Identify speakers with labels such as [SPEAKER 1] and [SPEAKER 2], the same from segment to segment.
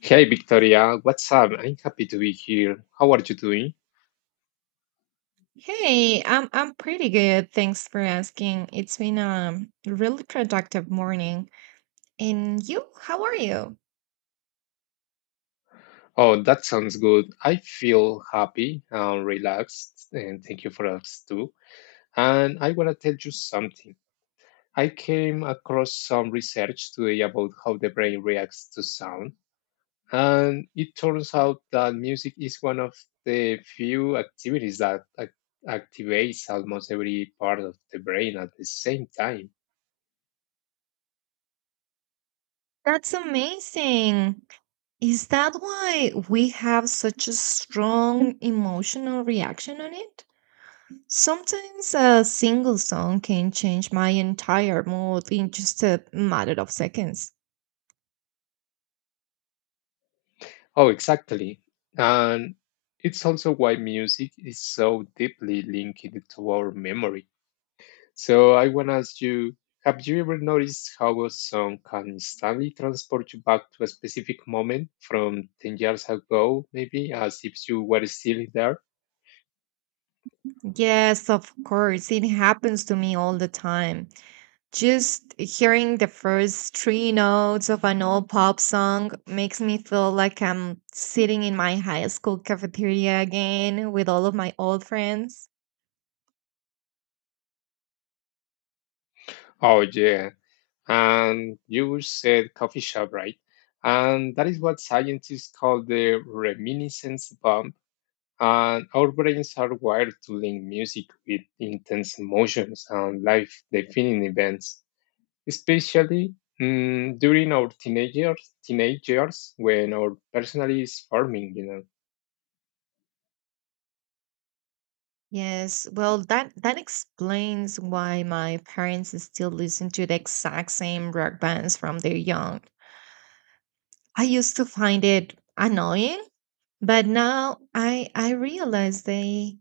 [SPEAKER 1] Hey Victoria, what's up? I'm happy to be here. How are you doing?
[SPEAKER 2] Hey, I'm pretty good. Thanks for asking. It's been a really productive morning. And you, how are you?
[SPEAKER 1] Oh, that sounds good. I feel happy and relaxed, and thank you for us too. And I want to tell you something. I came across some research today about how the brain reacts to sound, and it turns out that music is one of the few activities that activates almost every part of the brain at the same time.
[SPEAKER 2] That's amazing. Is that why we have such a strong emotional reaction on it? Sometimes a single song can change my entire mood in just a matter of seconds.
[SPEAKER 1] Oh, exactly. And it's also why music is so deeply linked to our memory. So I want to ask you, have you ever noticed how a song can instantly transport you back to a specific moment from 10 years ago, maybe, as if you were still there?
[SPEAKER 2] Yes, of course. It happens to me all the time. Just hearing the first three notes of an old pop song makes me feel like I'm sitting in my high school cafeteria again with all of my old friends.
[SPEAKER 1] Oh, yeah. And you said coffee shop, right? And that is what scientists call the reminiscence bump. And our brains are wired to link music with intense emotions and life defining events, especially during our teenage years when our personality is forming,
[SPEAKER 2] Yes, well, that explains why my parents still listen to the exact same rock bands from their young. I used to find it annoying, but now I realize they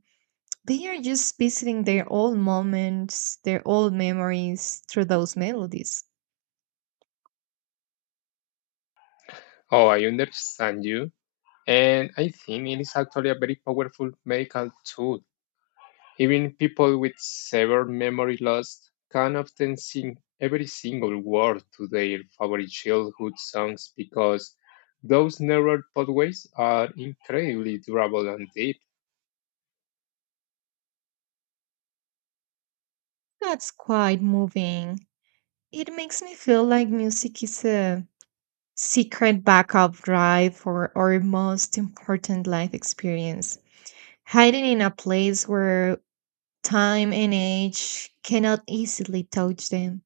[SPEAKER 2] they are just visiting their old moments, their old memories through those melodies.
[SPEAKER 1] Oh, I understand you. And I think it is actually a very powerful medical tool. Even people with severe memory loss can often sing every single word to their favorite childhood songs because those neural pathways are incredibly durable and deep.
[SPEAKER 2] That's quite moving. It makes me feel like music is a secret backup drive for our most important life experience, hiding in a place where time and age cannot easily touch them.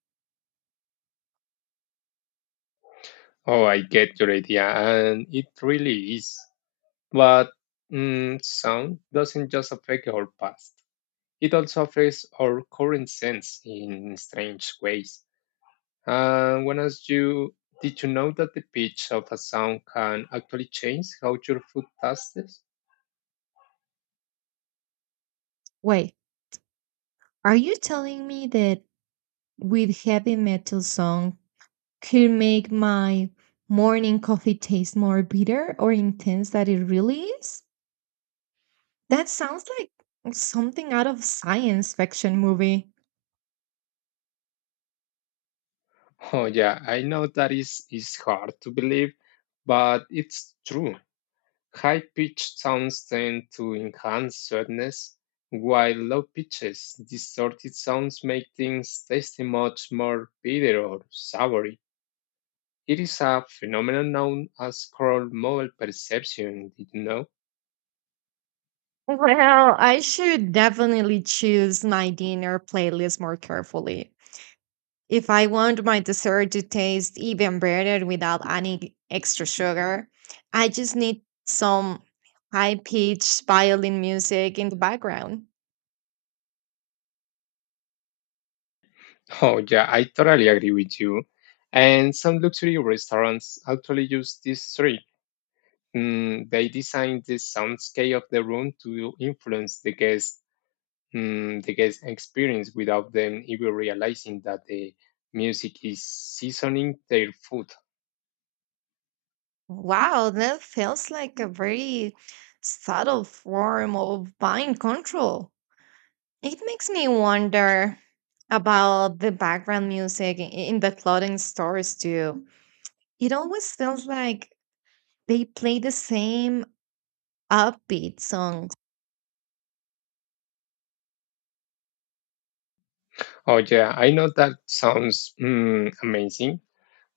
[SPEAKER 1] Oh, I get your idea, and it really is. But sound doesn't just affect our past, it also affects our current sense in strange ways. And when as you, did you know that the pitch of a sound can actually change how your food tastes?
[SPEAKER 2] Wait, are you telling me that with heavy metal song could make my morning coffee taste more bitter or intense than it really is? That sounds like something out of science fiction movie.
[SPEAKER 1] Oh yeah, I know that is hard to believe, but it's true. High pitched sounds tend to enhance sweetness, while low pitches, distorted sounds make things taste much more bitter or soury. It is a phenomenon known as coral mole perception, did you know?
[SPEAKER 2] Well, I should definitely choose my dinner playlist more carefully. If I want my dessert to taste even better without any extra sugar, I just need some high pitched violin music in the background.
[SPEAKER 1] Oh, yeah, I totally agree with you. And some luxury restaurants actually use this trick. They design the soundscape of the room to influence the guest experience without them even realizing that the music is seasoning their food.
[SPEAKER 2] Wow, that feels like a very subtle form of mind control. It makes me wonder about the background music in the clothing stores too. It always feels like they play the same upbeat songs.
[SPEAKER 1] Oh, yeah, I know that sounds amazing.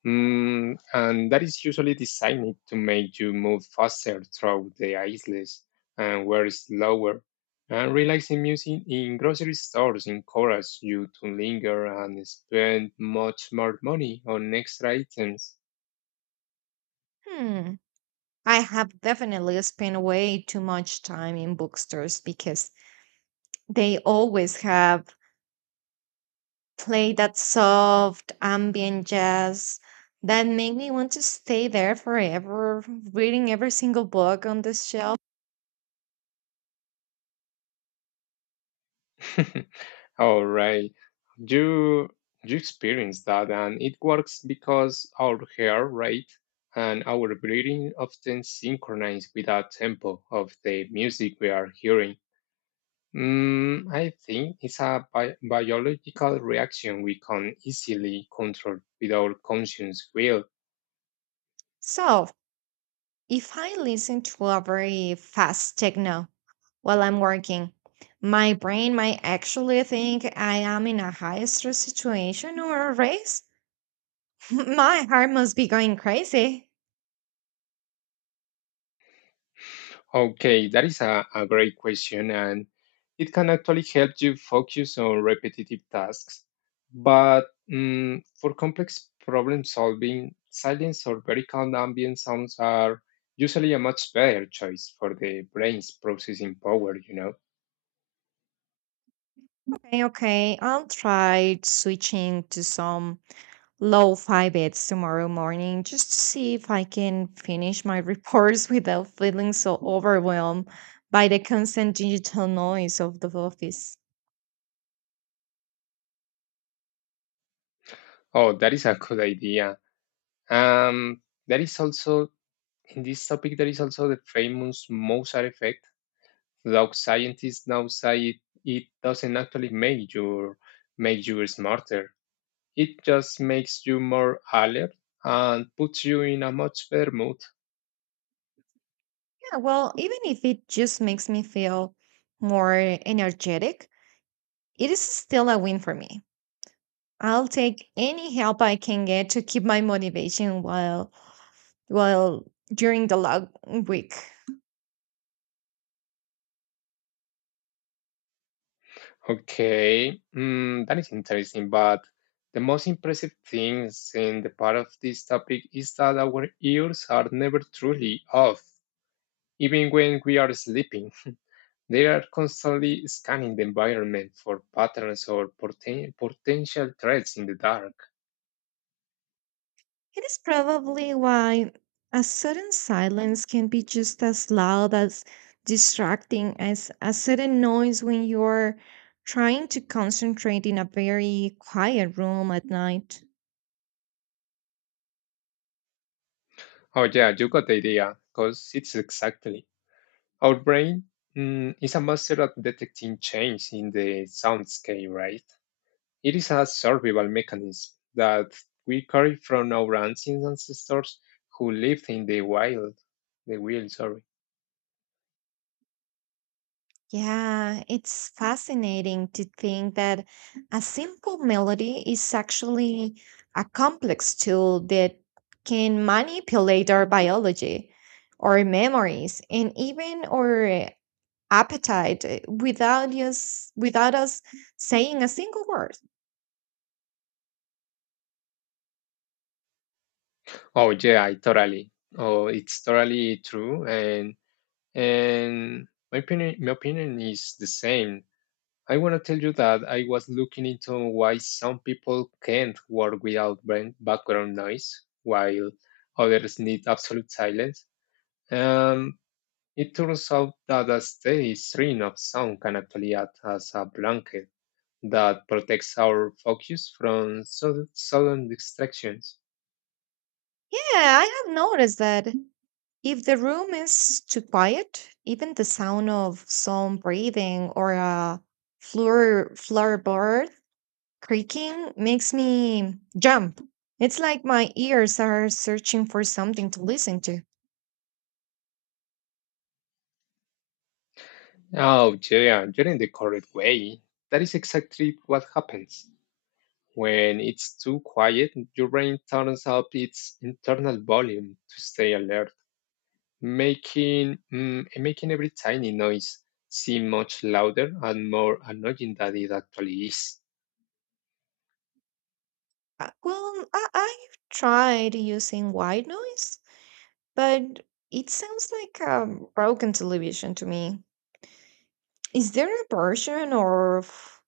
[SPEAKER 1] And that is usually designed to make you move faster through the aisles and wear slower. And relaxing music in grocery stores encourages you to linger and spend much more money on extra items.
[SPEAKER 2] Hmm. I have definitely spent way too much time in bookstores because they always have play that soft ambient jazz that make me want to stay there forever, reading every single book on the shelf.
[SPEAKER 1] All right, you you experience that, and it works because our heart rate and our breathing often synchronize with the tempo of the music we are hearing. I think it's a biological reaction we can easily control without conscious will.
[SPEAKER 2] So if I listen to a very fast techno while I'm working, my brain might actually think I am in a high stress situation or a race. My heart must be going crazy.
[SPEAKER 1] Okay, that is a great question, and it can actually help you focus on repetitive tasks. But for complex problem solving, silence or very calm ambient sounds are usually a much better choice for the brain's processing power,
[SPEAKER 2] Okay, okay. I'll try switching to some low fi bits tomorrow morning just to see if I can finish my reports without feeling so overwhelmed by the constant digital noise of the office.
[SPEAKER 1] Oh, that is a good idea. Um, that is also in this topic there is also the famous Mozart effect, though scientists now it doesn't actually make you smarter. It just makes you more alert and puts you in a much better mood.
[SPEAKER 2] Yeah, well, even if it just makes me feel more energetic, it is still a win for me. I'll take any help I can get to keep my motivation while during the long week.
[SPEAKER 1] Okay, that is interesting. But the most impressive thing in the part of this topic is that our ears are never truly off, even when we are sleeping. They are constantly scanning the environment for patterns or potential threats in the dark.
[SPEAKER 2] It is probably why a sudden silence can be just as loud as distracting as a sudden noise when you're trying to concentrate in a very quiet room at night.
[SPEAKER 1] Oh, yeah, you got the idea, because it's exactly. Our brain is a master at detecting change in the soundscape, right? It is a survival mechanism that we carry from our ancient ancestors who lived in the wild. The wild, sorry.
[SPEAKER 2] Yeah, it's fascinating to think that a simple melody is actually a complex tool that can manipulate our biology, our memories, and even our appetite without us saying a single word.
[SPEAKER 1] Oh yeah, I totally. Oh, it's totally true, and and my opinion is the same. I want to tell you that I was looking into why some people can't work without background noise, while others need absolute silence. Um, It turns out that a steady stream of sound can actually act as a blanket that protects our focus from sudden distractions.
[SPEAKER 2] Yeah, I have noticed that if the room is too quiet, even the sound of some breathing or a floorboard creaking makes me jump. It's like my ears are searching for something to listen to.
[SPEAKER 1] Oh, yeah, you're in the correct way. That is exactly what happens. When it's too quiet, your brain turns up its internal volume to stay alert, making every tiny noise seem much louder and more annoying than it actually is.
[SPEAKER 2] Well, I've tried using white noise, but it sounds like a broken television to me. Is there a version of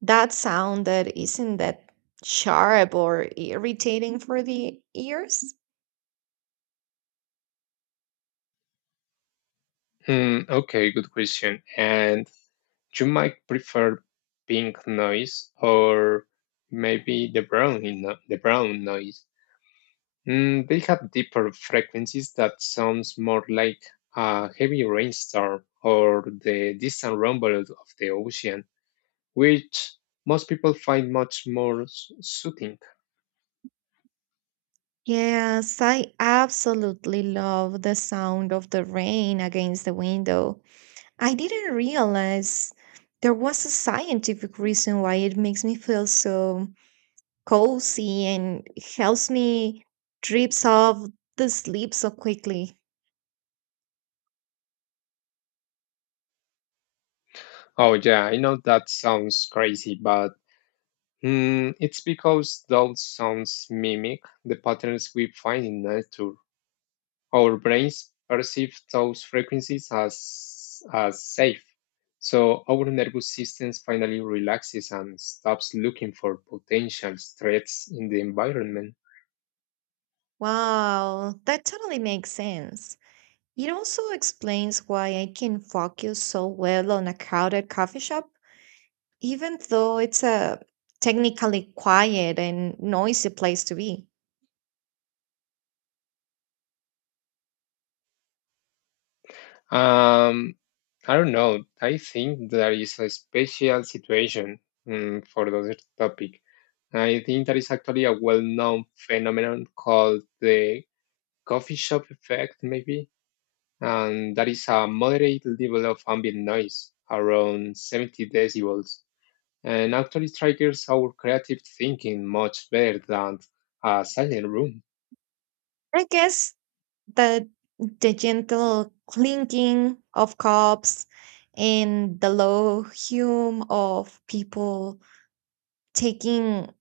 [SPEAKER 2] that sound that isn't that sharp or irritating for the ears?
[SPEAKER 1] Hmm, okay, good question. And you might prefer pink noise or maybe the brown in- no, the brown noise. They have deeper frequencies that sounds more like a heavy rainstorm or the distant rumble of the ocean, which most people find much more soothing.
[SPEAKER 2] Yes, I absolutely love the sound of the rain against the window. I didn't realize there was a scientific reason why it makes me feel so cozy and helps me drips off the sleep so quickly.
[SPEAKER 1] Oh yeah, I know that sounds crazy, but it's because those sounds mimic the patterns we find in nature. Our brains perceive those frequencies as safe. So our nervous system finally relaxes and stops looking for potential threats in the environment.
[SPEAKER 2] Wow, that totally makes sense. It also explains why I can focus so well on a crowded coffee shop, even though it's a technically quiet and noisy place to be.
[SPEAKER 1] Um, I don't know. I think there is a special situation for this topic. I think there is actually a well known phenomenon called the coffee shop effect, maybe. And that is a moderate level of ambient noise, around 70 decibels, and actually triggers our creative thinking much better than a silent room.
[SPEAKER 2] I guess the, the gentle clinking of cups and the low hum of people taking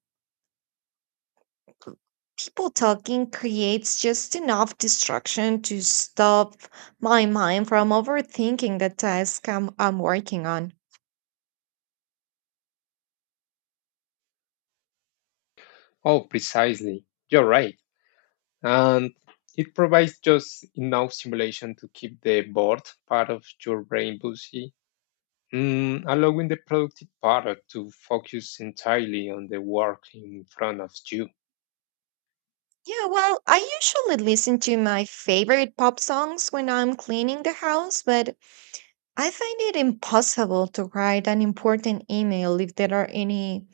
[SPEAKER 2] people talking creates just enough distraction to stop my mind from overthinking the task I'm working on.
[SPEAKER 1] Oh, precisely. You're right. And it provides just enough stimulation to keep the bored part of your brain busy, allowing the productive part to focus entirely on the work in front of you.
[SPEAKER 2] Yeah, well, I usually listen to my favorite pop songs when I'm cleaning the house, but I find it impossible to write an important email if there are any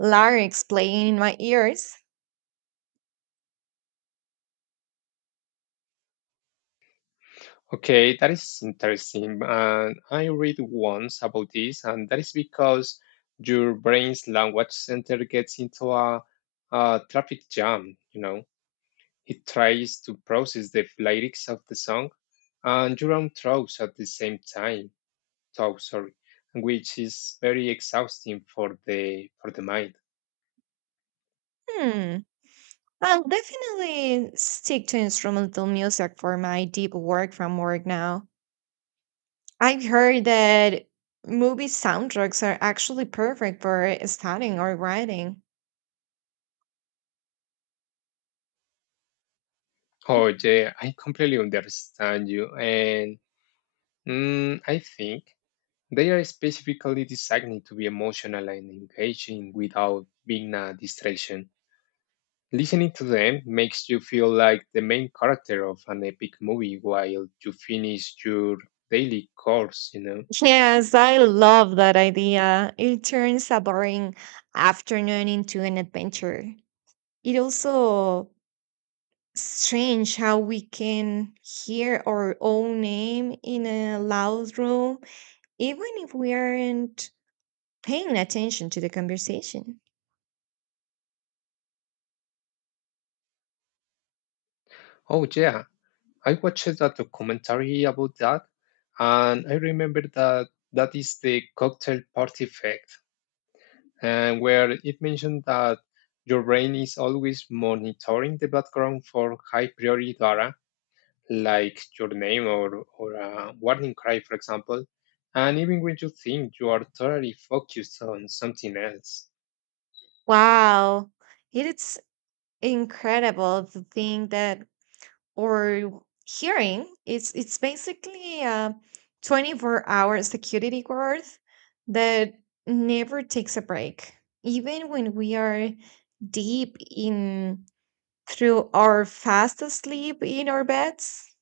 [SPEAKER 2] lyrics playing in my ears.
[SPEAKER 1] Okay, that is interesting. And I read once about this, and that is because your brain's language center gets into a traffic jam, It tries to process the lyrics of the song and your own thoughts at the same time. Thought, sorry, which is very exhausting for the mind.
[SPEAKER 2] Hmm. I'll definitely stick to instrumental music for my deep work from work now. I've heard that movie soundtracks are actually perfect for studying or writing.
[SPEAKER 1] Oh yeah, I completely understand you, and mm, I think. They are specifically designed to be emotional and engaging without being a distraction. Listening to them makes you feel like the main character of an epic movie while you finish your daily course,
[SPEAKER 2] Yes, I love that idea. It turns a boring afternoon into an adventure. It also strange how we can hear our own name in a loud room, even if we aren't paying attention to the conversation.
[SPEAKER 1] Oh, yeah, I watched a documentary about that, and I remember that that is the cocktail party effect, and where it mentioned that your brain is always monitoring the background for high priority data like your name or a warning cry, for example, and even when you think you are totally focused on something else.
[SPEAKER 2] Wow, it's incredible to think that or hearing it's basically a 24-hour security guard that never takes a break even when we are deep in through our fast asleep in our beds.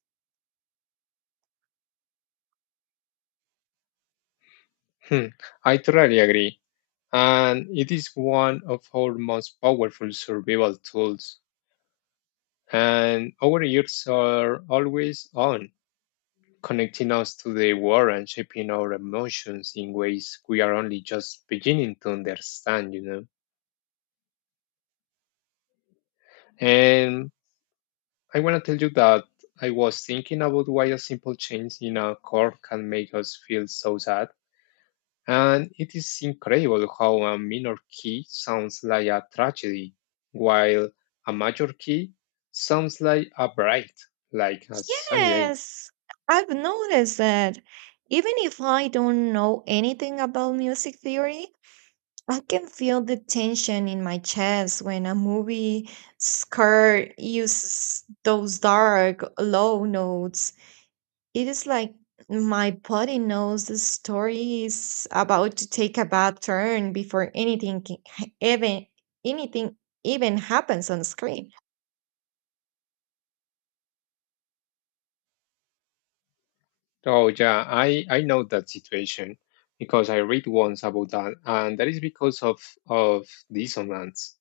[SPEAKER 1] Hmm, I totally agree. And it is one of our most powerful survival tools. And our ears are always on, connecting us to the world and shaping our emotions in ways we are only just beginning to understand, And I want to tell you that I was thinking about why a simple change in a chord can make us feel so sad, and it is incredible how a minor key sounds like a tragedy, while a major key sounds like a bright, like a sunny day.
[SPEAKER 2] Yes, I've noticed that even if I don't know anything about music theory, I can feel the tension in my chest when a movie score uses those dark, low notes. It is like my body knows the story is about to take a bad turn before even anything even happens on screen.
[SPEAKER 1] Oh yeah, I know that situation because I read once about that, and that is because of dissonance.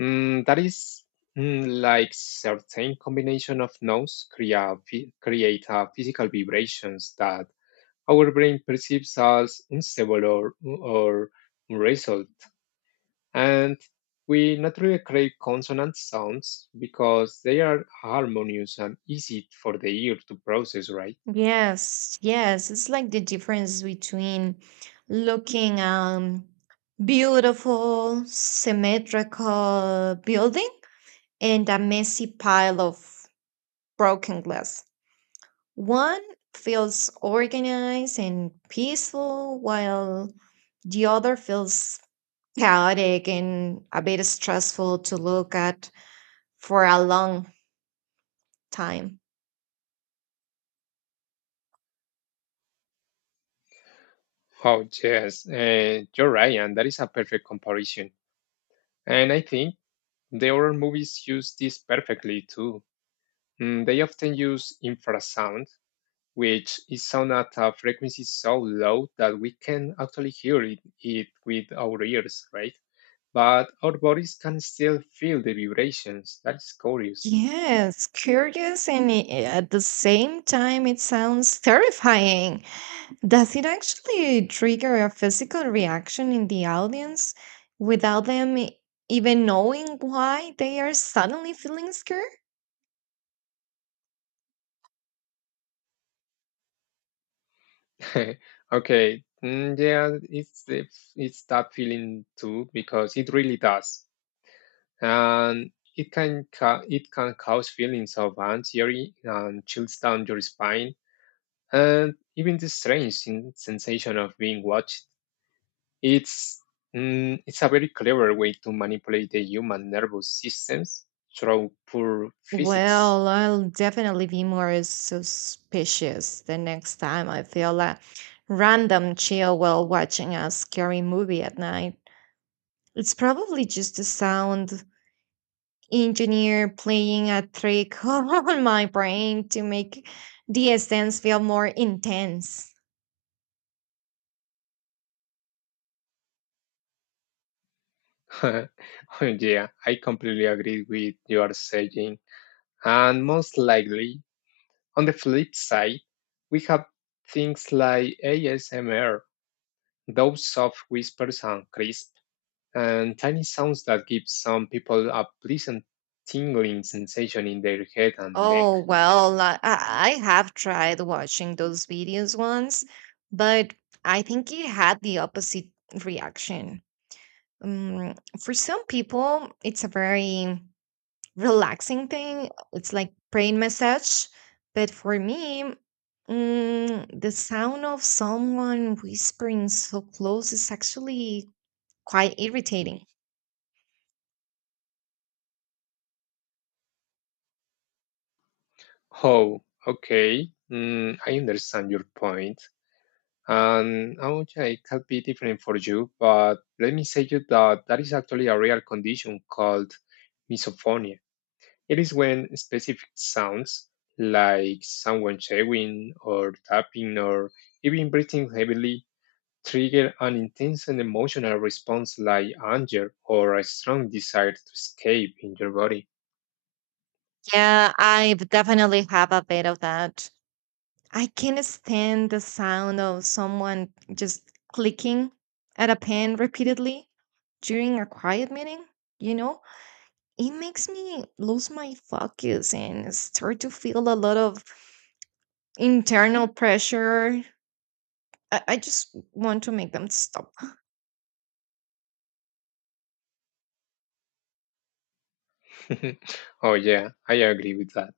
[SPEAKER 1] Mm, that is like certain combination of notes create a physical vibrations that our brain perceives as unstable or unresolved. And we naturally create consonant sounds because they are harmonious and easy for the ear to process, right?
[SPEAKER 2] Yes, yes, it's like the difference between looking beautiful symmetrical building and a messy pile of broken glass. One feels organized and peaceful, while the other feels chaotic and a bit stressful to look at for a long time.
[SPEAKER 1] Oh, yes, you're right, and that is a perfect comparison. And I think the horror movies use this perfectly too. They often use infrasound, which is sound at a frequency so low that we can actually hear it with our ears, right? But our bodies can still feel the vibrations. That's curious.
[SPEAKER 2] Yes, curious, and at the same time, it sounds terrifying. Does it actually trigger a physical reaction in the audience without even knowing why they are suddenly feeling scared?
[SPEAKER 1] Okay, yeah, it's that feeling too because it really does, and it it can cause feelings of anxiety and chills down your spine, and even the strange sensation of being watched. It's it's a very clever way to manipulate the human nervous systems through pure physics.
[SPEAKER 2] Well, I'll definitely be more suspicious the next time I feel a random chill while watching a scary movie at night. It's probably just a sound engineer playing a trick on my brain to make the essence feel more intense.
[SPEAKER 1] Yeah, I completely agree with your saying. And most likely, on the flip side, we have things like ASMR, those soft whispers and crisp and tiny sounds that give some people a pleasant tingling sensation in their head and neck.
[SPEAKER 2] Oh, well, I have tried watching those videos once, but I think it had the opposite reaction. Um, for some people, it's a very relaxing thing. It's like brain massage. But for me, the sound of someone whispering so close is actually quite irritating.
[SPEAKER 1] Oh, okay. I understand your point. And okay, it can be different for you, but let me say you that that is actually a real condition called misophonia. It is when specific sounds like someone chewing or tapping or even breathing heavily trigger an intense and emotional response like anger or a strong desire to escape in your body.
[SPEAKER 2] Yeah, I definitely have a bit of that. I can't stand the sound of someone just clicking at a pen repeatedly during a quiet meeting, you know? It makes me lose my focus and start to feel a lot of internal pressure. I just want to make them stop.
[SPEAKER 1] Oh, yeah, I agree with that.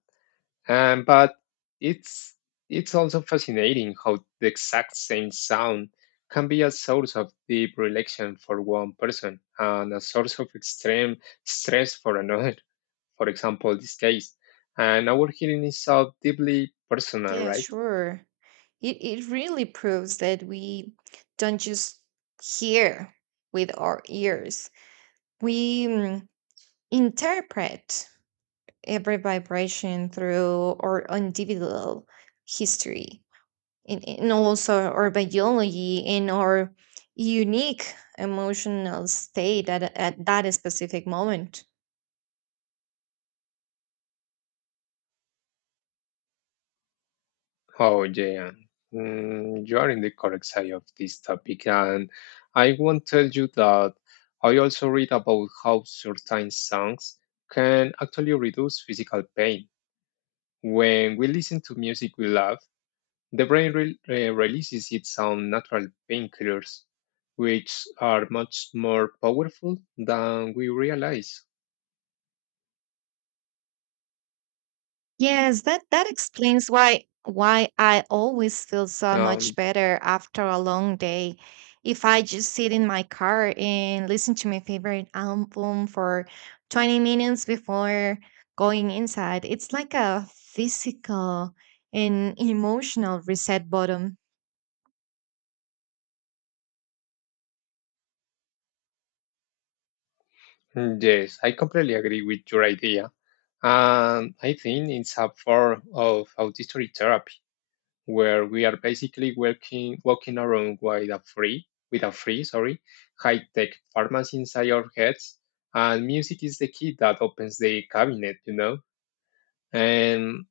[SPEAKER 1] But it's it's also fascinating how the exact same sound can be a source of deep relaxation for one person and a source of extreme stress for another. For example, this case, and our hearing is so deeply personal,
[SPEAKER 2] Yeah,
[SPEAKER 1] right?
[SPEAKER 2] sure. It really proves that we don't just hear with our ears, we interpret every vibration through our individual history in also our biology in our unique emotional state at that specific moment.
[SPEAKER 1] Oh, yeah. You are in the correct side of this topic, and I want to tell you that I also read about how certain songs can actually reduce physical pain. When we listen to music we love, the brain releases its own natural painkillers, which are much more powerful than we realize.
[SPEAKER 2] Yes, that explains why I always feel so much
[SPEAKER 1] Um,
[SPEAKER 2] better after a long day if I just sit in my car and listen to my favorite album for 20 minutes before going inside. It's like a physical and emotional reset button.
[SPEAKER 1] yes, I completely agree with your idea. And I think it's a form of auditory therapy where we are basically working, walking around with a free, sorry, high-tech pharmacy inside our heads. And music is the key that opens the cabinet, And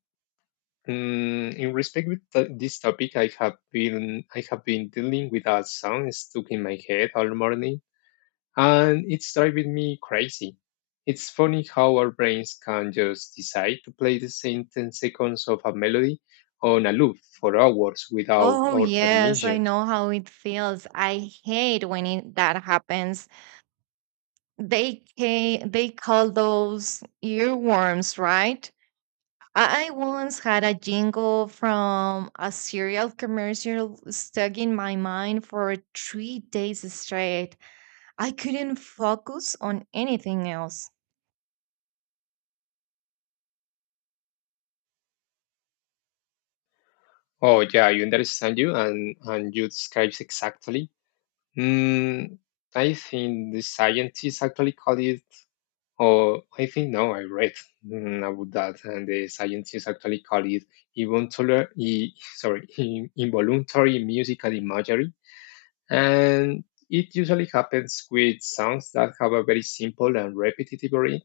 [SPEAKER 1] In respect with this topic, I have been dealing with a sound stuck in my head all morning, and it's driving me crazy. It's funny how our brains can just decide to play the same 10 seconds of a melody on a loop for hours without
[SPEAKER 2] Oh,
[SPEAKER 1] our
[SPEAKER 2] yes, I
[SPEAKER 1] permission.
[SPEAKER 2] know how it feels. I hate when it, that happens. They call those earworms, right? I once had a jingle from a cereal commercial stuck in my mind for 3 days straight. I couldn't focus on anything else.
[SPEAKER 1] Oh yeah, I understand you, and you describes exactly. Mm, I think the scientists actually call it Oh, I think now I read about that, and the scientists actually call it involuntary, I- sorry, in- involuntary musical imagery, and it usually happens with sounds that have a very simple and repetitive rhythm,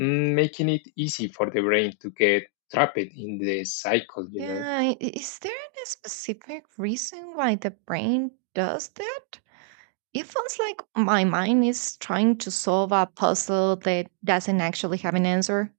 [SPEAKER 1] making it easy for the brain to get trapped in the cycle. You know.
[SPEAKER 2] Yeah, is there a specific reason why the brain does that? It feels like my mind is trying to solve a puzzle that doesn't actually have an answer.